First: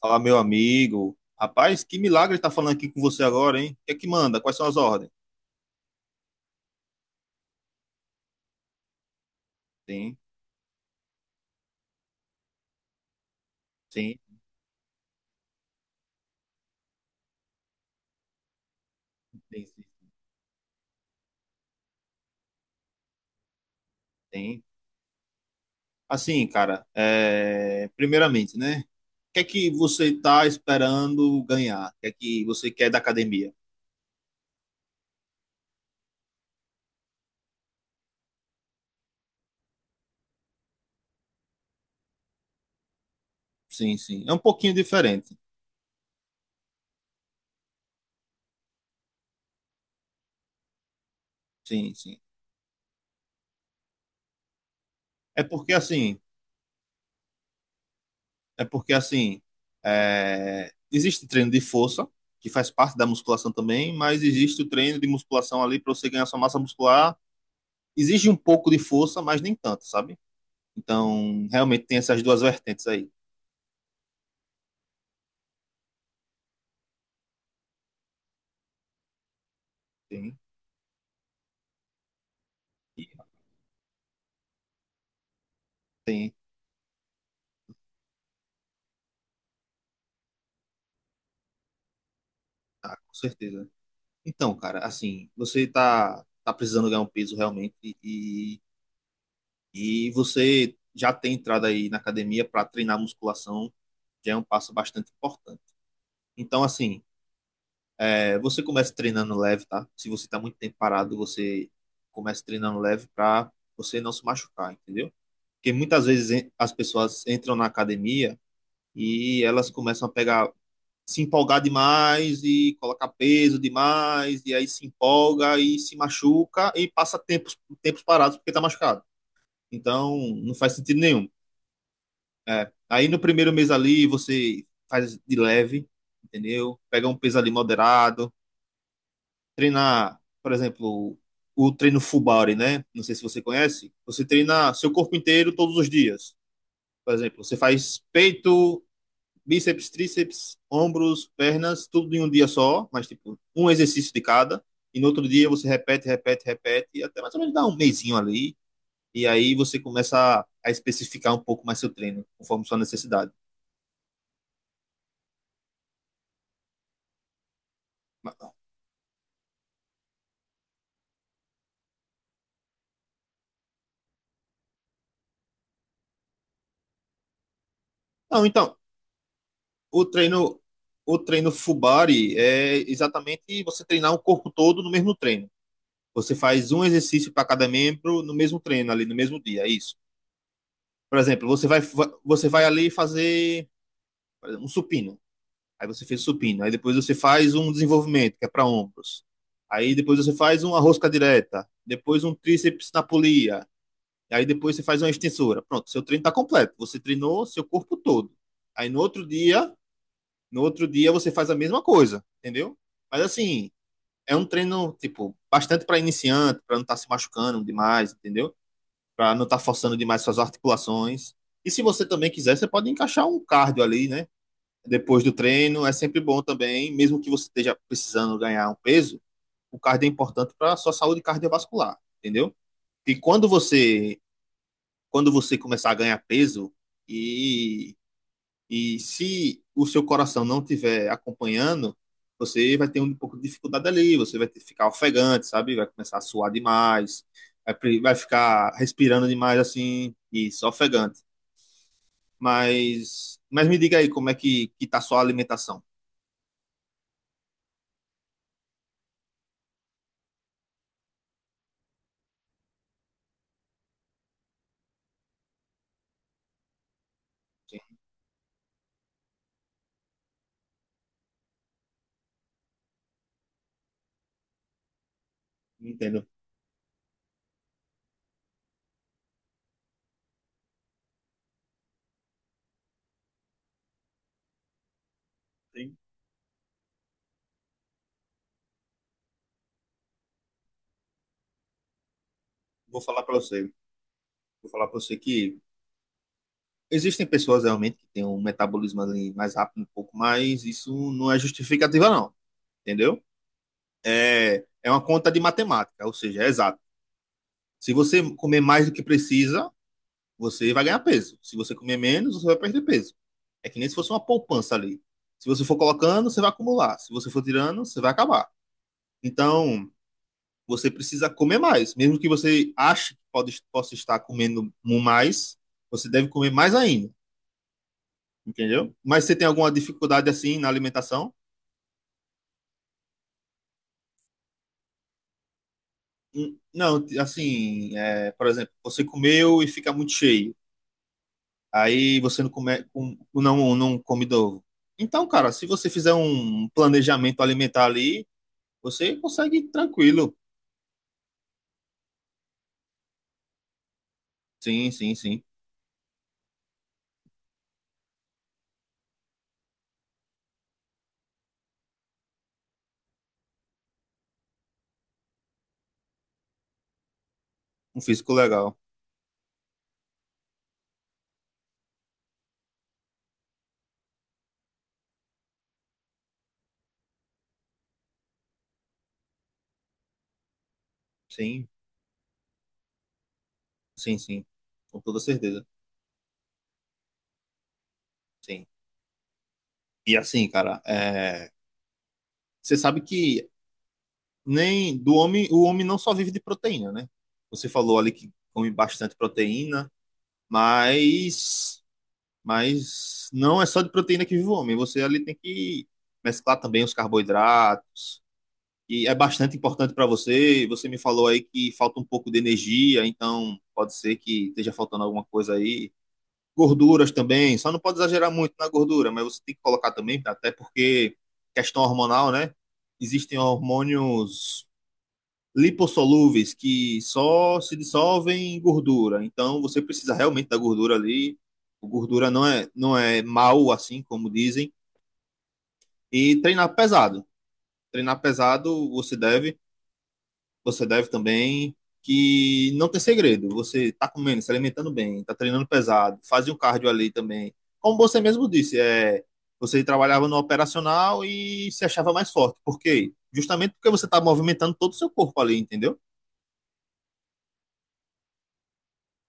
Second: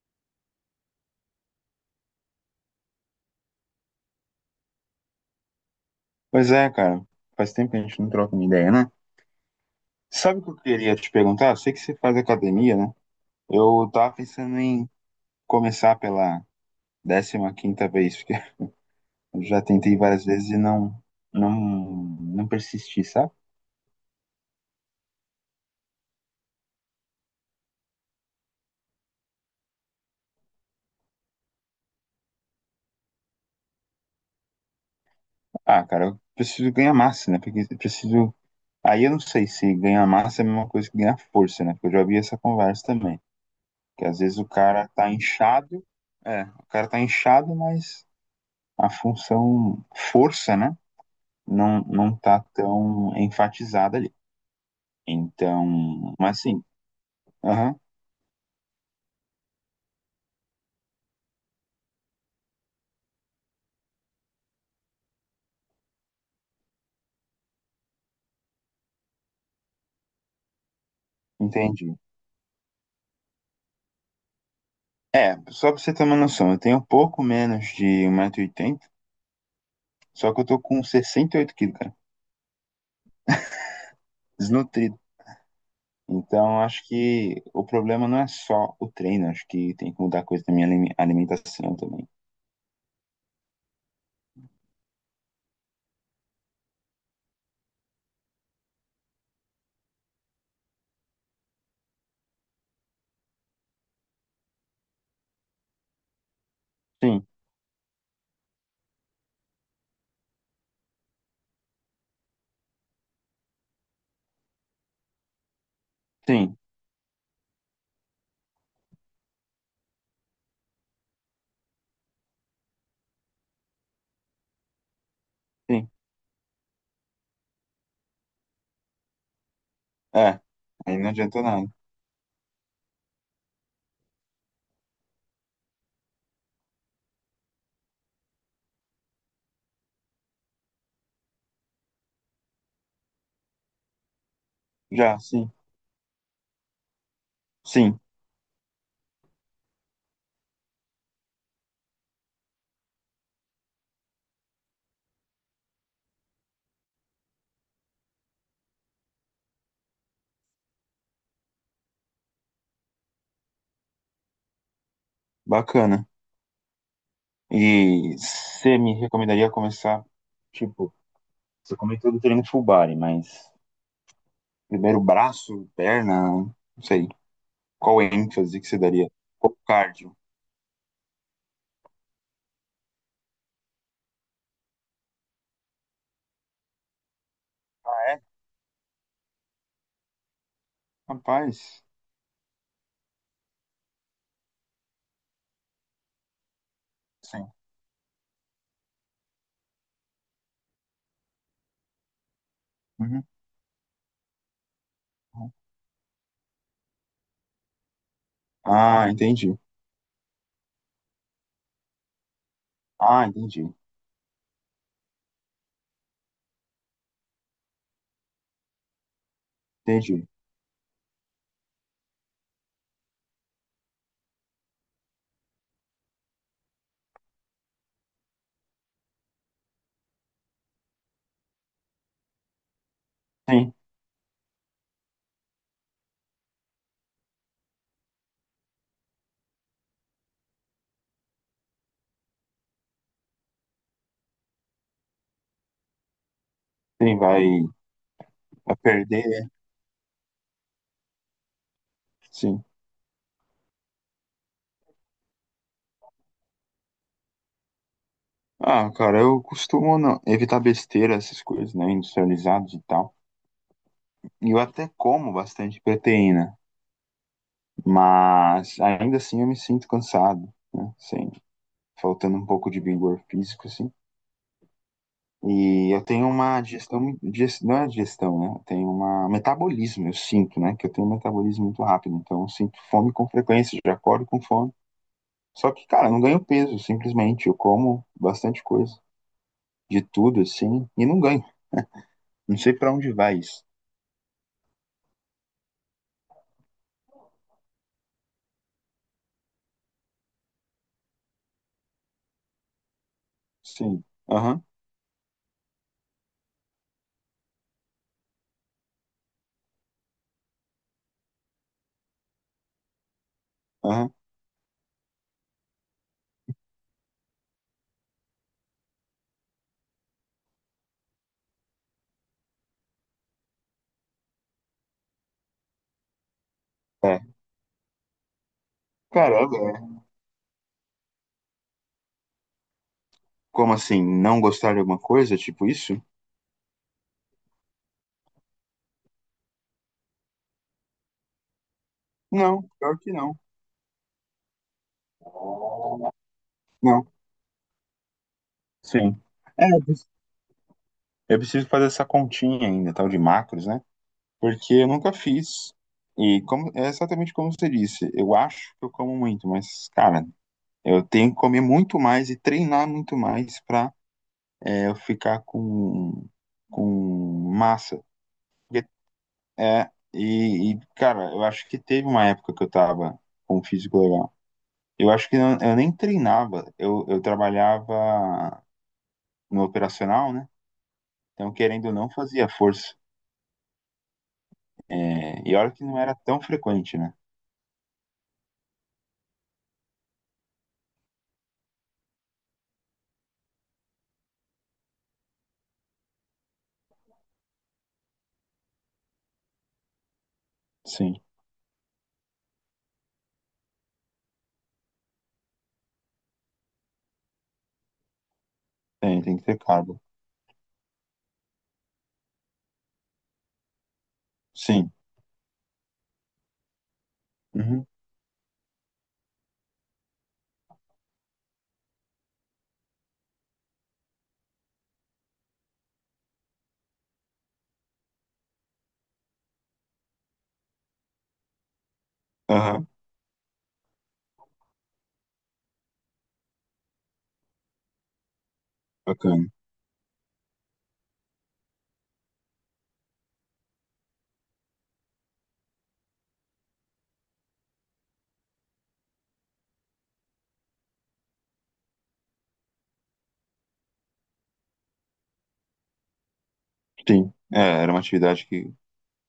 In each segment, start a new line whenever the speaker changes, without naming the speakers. Fala, meu amigo. Rapaz, que milagre tá falando aqui com você agora, hein? O que é que manda? Quais são as ordens?
Pois é, cara. Faz tempo que a gente não troca uma ideia, né?
Tem,
Sabe o que eu queria te perguntar? Eu sei que você faz academia, né? Eu tava
tem,
pensando em começar pela 15ª vez, porque eu já
tem, tem.
tentei várias vezes e não, não persisti, sabe?
Tem. Assim, cara, é, primeiramente, né? O que é que você tá esperando ganhar? O que é que você quer da academia?
Ah, cara, eu preciso ganhar massa, né? Porque eu preciso... Aí eu não sei se ganhar massa é a mesma coisa que ganhar força, né? Porque eu já vi essa conversa também.
Sim,
Que às
sim. É um
vezes o
pouquinho
cara tá
diferente.
inchado, o cara tá inchado, mas a função força, né?
Sim,
Não
sim.
tá tão enfatizada ali.
É porque
Então,
assim,
mas sim, aham,
é porque assim, é, existe treino de força, que faz parte da musculação também, mas existe o treino de musculação ali para você ganhar sua massa muscular, exige um pouco de força, mas nem tanto, sabe? Então, realmente
entendi.
tem essas duas vertentes aí.
É, só pra você ter uma noção, eu tenho um pouco menos de 1,80 m, só
Tem,
que eu tô com 68 quilos, cara,
e
desnutrido.
tem,
Então, acho que o problema não é só o treino, acho que tem que mudar coisa da minha alimentação também.
tá, com certeza. Então, cara, assim, você tá precisando ganhar um peso realmente e, e você já tem entrado aí na academia para treinar musculação, já é um passo bastante importante. Então, assim,
Sim,
é, você começa treinando leve, tá? Se você tá muito tempo parado, você começa treinando leve para você não se machucar, entendeu? Porque muitas vezes
sim,
as pessoas entram na academia e elas começam a pegar, se empolgar demais e colocar peso demais, e aí se empolga e
sim.
se machuca e passa tempos, tempos parados porque está machucado. Então,
É,
não faz
aí
sentido
não
nenhum.
adiantou nada.
É. Aí no primeiro mês ali você faz de leve, entendeu? Pega um peso ali moderado, treinar, por exemplo, o treino full body, né? Não sei se você conhece. Você treina seu corpo
Já, sim,
inteiro todos os dias. Por exemplo, você
sim,
faz peito, bíceps, tríceps, ombros, pernas, tudo em um dia só, mas tipo, um exercício de cada. E no outro dia você repete, repete, repete, e até mais ou menos dá um mesinho ali. E aí você começa a especificar um pouco mais seu treino, conforme sua necessidade.
bacana. E você me recomendaria começar, tipo, você comentou do treino full body, mas primeiro braço, perna, não sei. Qual
Não,
ênfase que
então,
você daria? Qual
o
cardio?
treino, o treino Fubari é exatamente você treinar o corpo todo no mesmo treino. Você faz um exercício para cada
Ah,
membro
é?
no mesmo treino ali, no mesmo dia, é isso. Por exemplo,
Rapaz,
você vai ali fazer um supino. Aí você fez supino. Aí depois você
sim.
faz um desenvolvimento, que é para ombros. Aí depois você faz uma rosca direta. Depois um tríceps na
Uhum.
polia. Aí depois você faz uma extensora. Pronto, seu treino está completo. Você treinou seu corpo todo. Aí no
Ah,
outro
entendi.
dia, no outro dia você faz a mesma coisa, entendeu? Mas
Ah, entendi.
assim, é um treino, tipo, bastante para iniciante, para não estar tá se machucando demais, entendeu? Para não estar tá forçando demais
Entendi.
suas articulações. E se você também quiser, você pode encaixar um cardio ali, né? Depois do treino é sempre bom também, mesmo que você esteja precisando ganhar um peso, o cardio é importante para a sua saúde cardiovascular, entendeu? E quando
Sim,
você quando você começar a ganhar peso e, e se o seu coração não estiver acompanhando, você vai ter um pouco de dificuldade ali, você vai ter, ficar ofegante, sabe? Vai começar a suar
sim,
demais, vai, vai ficar
vai perder,
respirando
né?
demais assim, e só ofegante.
Sim.
Mas me diga aí como é que tá a sua alimentação.
Ah, cara, eu costumo evitar besteira, essas coisas, né, industrializados e tal. E eu até como bastante proteína,
Sim,
mas ainda assim eu me sinto cansado, né, assim, faltando um pouco de vigor físico, assim. E eu
entendo.
tenho uma não é digestão, né? Eu tenho uma um metabolismo, eu sinto, né? Que eu tenho um metabolismo muito rápido, então eu sinto fome com frequência, já acordo com fome. Só que,
Tem-
cara, eu não ganho peso, simplesmente. Eu como bastante coisa, de tudo, assim, e não ganho. Não sei pra
Vou
onde
falar para
vai isso.
você, vou falar para você que existem pessoas realmente que têm um metabolismo ali mais rápido um pouco, mas isso não é justificativa não, entendeu?
Sim. Aham,
É, é uma conta de matemática, ou seja, é exato. Se você comer mais do que precisa, você vai ganhar peso. Se você comer menos, você vai perder peso. É que nem se fosse
aham.
uma poupança ali. Se você for colocando, você vai acumular. Se você for tirando, você vai acabar. Então, você precisa comer mais, mesmo que você ache que pode, possa estar comendo mais, você deve comer mais ainda.
É.
Entendeu? Mas você
Cara,
tem alguma
é.
dificuldade assim na alimentação?
Como assim? Não gostar de alguma coisa, tipo isso?
Não, assim, é, por exemplo, você comeu e fica muito cheio. Aí você não
Não,
come,
pior que não.
não, não come novo. Então, cara, se você fizer um
Não.
planejamento alimentar ali, você
Sim.
consegue
É,
tranquilo.
eu preciso fazer essa continha ainda, tal de macros, né? Porque eu
Sim,
nunca
sim, sim.
fiz. E como, é exatamente como você disse. Eu acho que eu como muito, mas, cara, eu tenho que comer muito mais e treinar muito mais pra eu ficar com
Um
massa.
físico legal.
Porque, é, e, cara, eu acho que teve uma época que eu tava com um físico legal. Eu acho que eu nem treinava. Eu trabalhava no operacional, né? Então,
Sim,
querendo ou não, fazia força.
sim, sim. Com toda
É, e
certeza.
olha que não era tão frequente, né?
Sim. E assim, cara, é, você sabe que nem do homem, o homem não só vive de proteína, né? Você falou ali que come bastante proteína.
Sim,
Mas, mas não é só de proteína que vive o homem. Você ali tem que mesclar também os carboidratos. E é
tem, que
bastante
ter
importante
carbo.
para você. Você me falou aí que falta um pouco de energia, então pode ser que esteja
Sim.
faltando alguma coisa aí. Gorduras também, só não
Uhum.
pode exagerar muito na gordura, mas você tem que colocar também, até porque questão hormonal, né? Existem hormônios lipossolúveis que só se dissolvem em gordura. Então você precisa realmente da gordura ali. O gordura não é
Aham,
não é mal assim como dizem, e treinar pesado. Treinar pesado
bacana.
você deve também, que não tem segredo. Você está comendo, se alimentando bem, está treinando pesado, faz um cardio ali também. Como você mesmo disse, é, você trabalhava no operacional e se achava mais forte. Por quê? Justamente porque você está movimentando todo o seu corpo ali, entendeu?
Sim, é, era uma atividade que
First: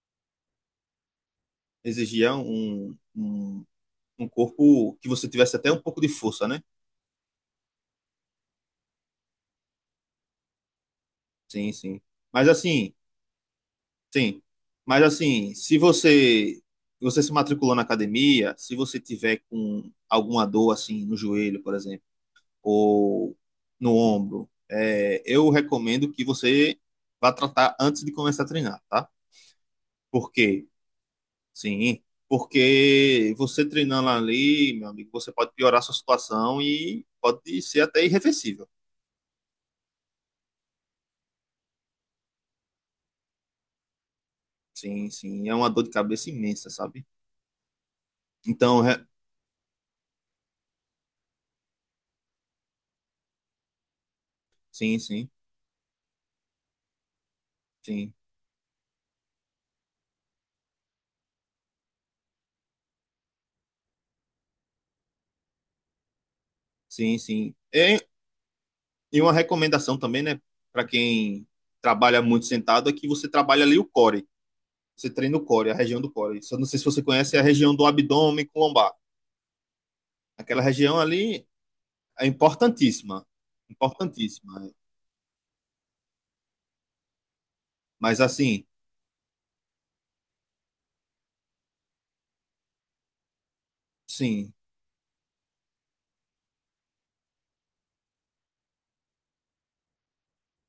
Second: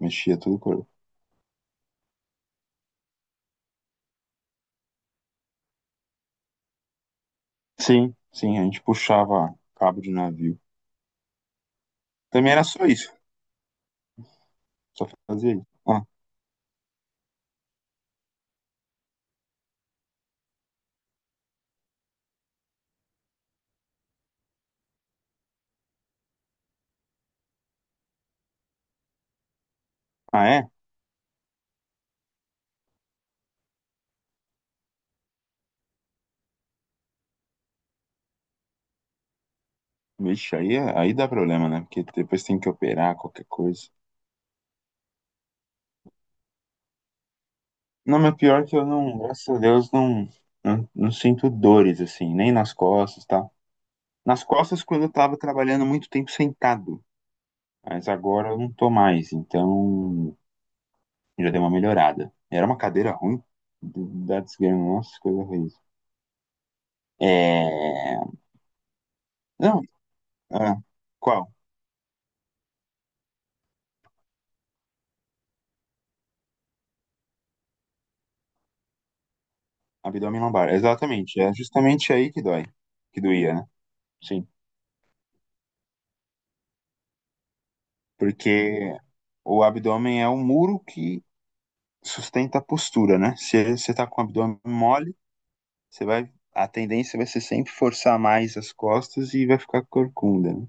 mexia todo o corpo.
Exigia um corpo que você tivesse até um pouco de força, né?
Sim, sim, a gente puxava cabo de navio.
Sim, sim. Mas
Também era só
assim,
isso,
sim. Mas
só
assim,
fazia isso.
se
Ah,
você você se matriculou na academia, se você tiver com alguma dor assim no joelho, por exemplo, ou no ombro, é, eu recomendo que você vá tratar antes de começar a treinar, tá? Por
ah,
quê?
é?
Sim, porque você treinando ali, meu amigo, você pode piorar a sua situação e pode ser até irreversível.
Vixe, aí dá problema, né? Porque depois tem que operar qualquer coisa.
Sim, sim. É uma dor de cabeça imensa, sabe?
Não, mas pior que
Então,
eu
re-
não, graças a Deus, não sinto dores, assim, nem nas costas, tá? Nas costas,
sim,
quando eu
sim,
tava trabalhando muito tempo sentado, mas
sim,
agora eu não tô mais, então já deu uma melhorada. Era uma cadeira ruim da desgrama, nossa, coisa ruim.
sim, sim.
É...
E uma
Não,
recomendação também, né,
ah,
para quem
qual?
trabalha muito sentado, é que você trabalha ali o core. Você treina o core, a região do core. Só não sei se você conhece é a região do abdômen com lombar.
Abdômen
Aquela
lombar,
região
exatamente.
ali
É justamente
é
aí que dói, que
importantíssima,
doía, né? Sim.
importantíssima. Mas assim,
Porque o abdômen é um muro que sustenta a postura, né? Se você tá com o
sim.
abdômen mole, a tendência vai ser sempre forçar mais as costas e vai ficar corcunda, né?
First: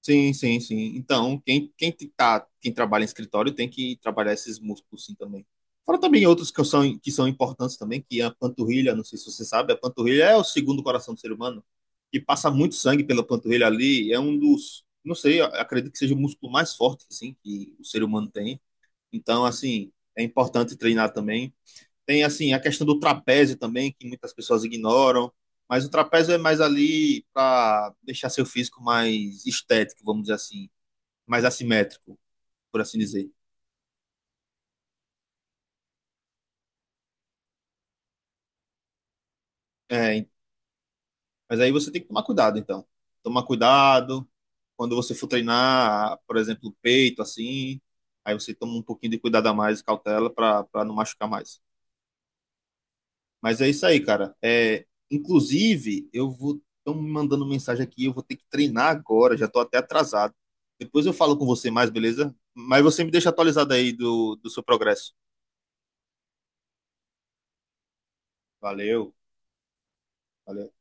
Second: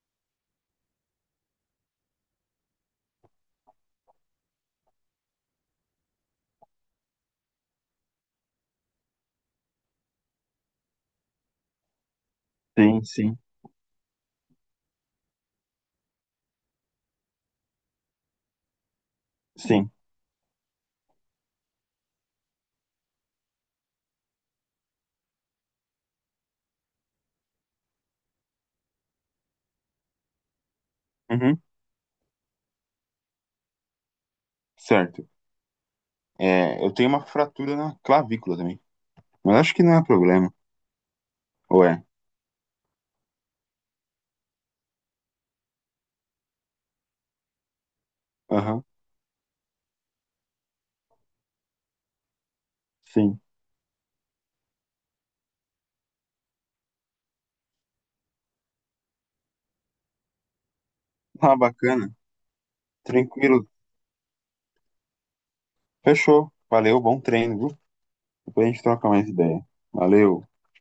Sim, sim, sim. Então, quem trabalha em escritório tem que trabalhar esses músculos sim também. Fora também outros que são importantes também, que é a panturrilha, não sei se você sabe, a panturrilha é o segundo coração do ser humano, que passa muito sangue
Sim,
pela
sim,
panturrilha ali, é um dos, não sei, eu acredito que seja o músculo mais forte, assim, que o ser humano tem. Então,
sim.
assim, é importante treinar também. Tem assim a questão do trapézio também, que muitas pessoas ignoram, mas o trapézio é mais ali para deixar seu físico mais estético, vamos dizer assim, mais
Uhum,
assimétrico, por assim dizer.
certo. É, eu tenho uma fratura na clavícula também, mas acho que não é
É,
problema.
mas aí você
Ué,
tem que tomar cuidado, então. Tomar cuidado quando você for treinar, por exemplo, peito, assim, aí você toma um
aham,
pouquinho de cuidado a mais, cautela, para não machucar mais.
sim.
Mas é isso aí, cara. É, inclusive, eu vou. Estão me mandando mensagem aqui, eu vou ter que treinar agora, já tô até atrasado. Depois eu falo com
Ah,
você mais,
bacana.
beleza? Mas você me deixa
Tranquilo.
atualizado aí do, do seu progresso.
Fechou. Valeu, bom treino, viu? Depois a gente troca
Valeu,
mais ideia. Valeu.
valeu.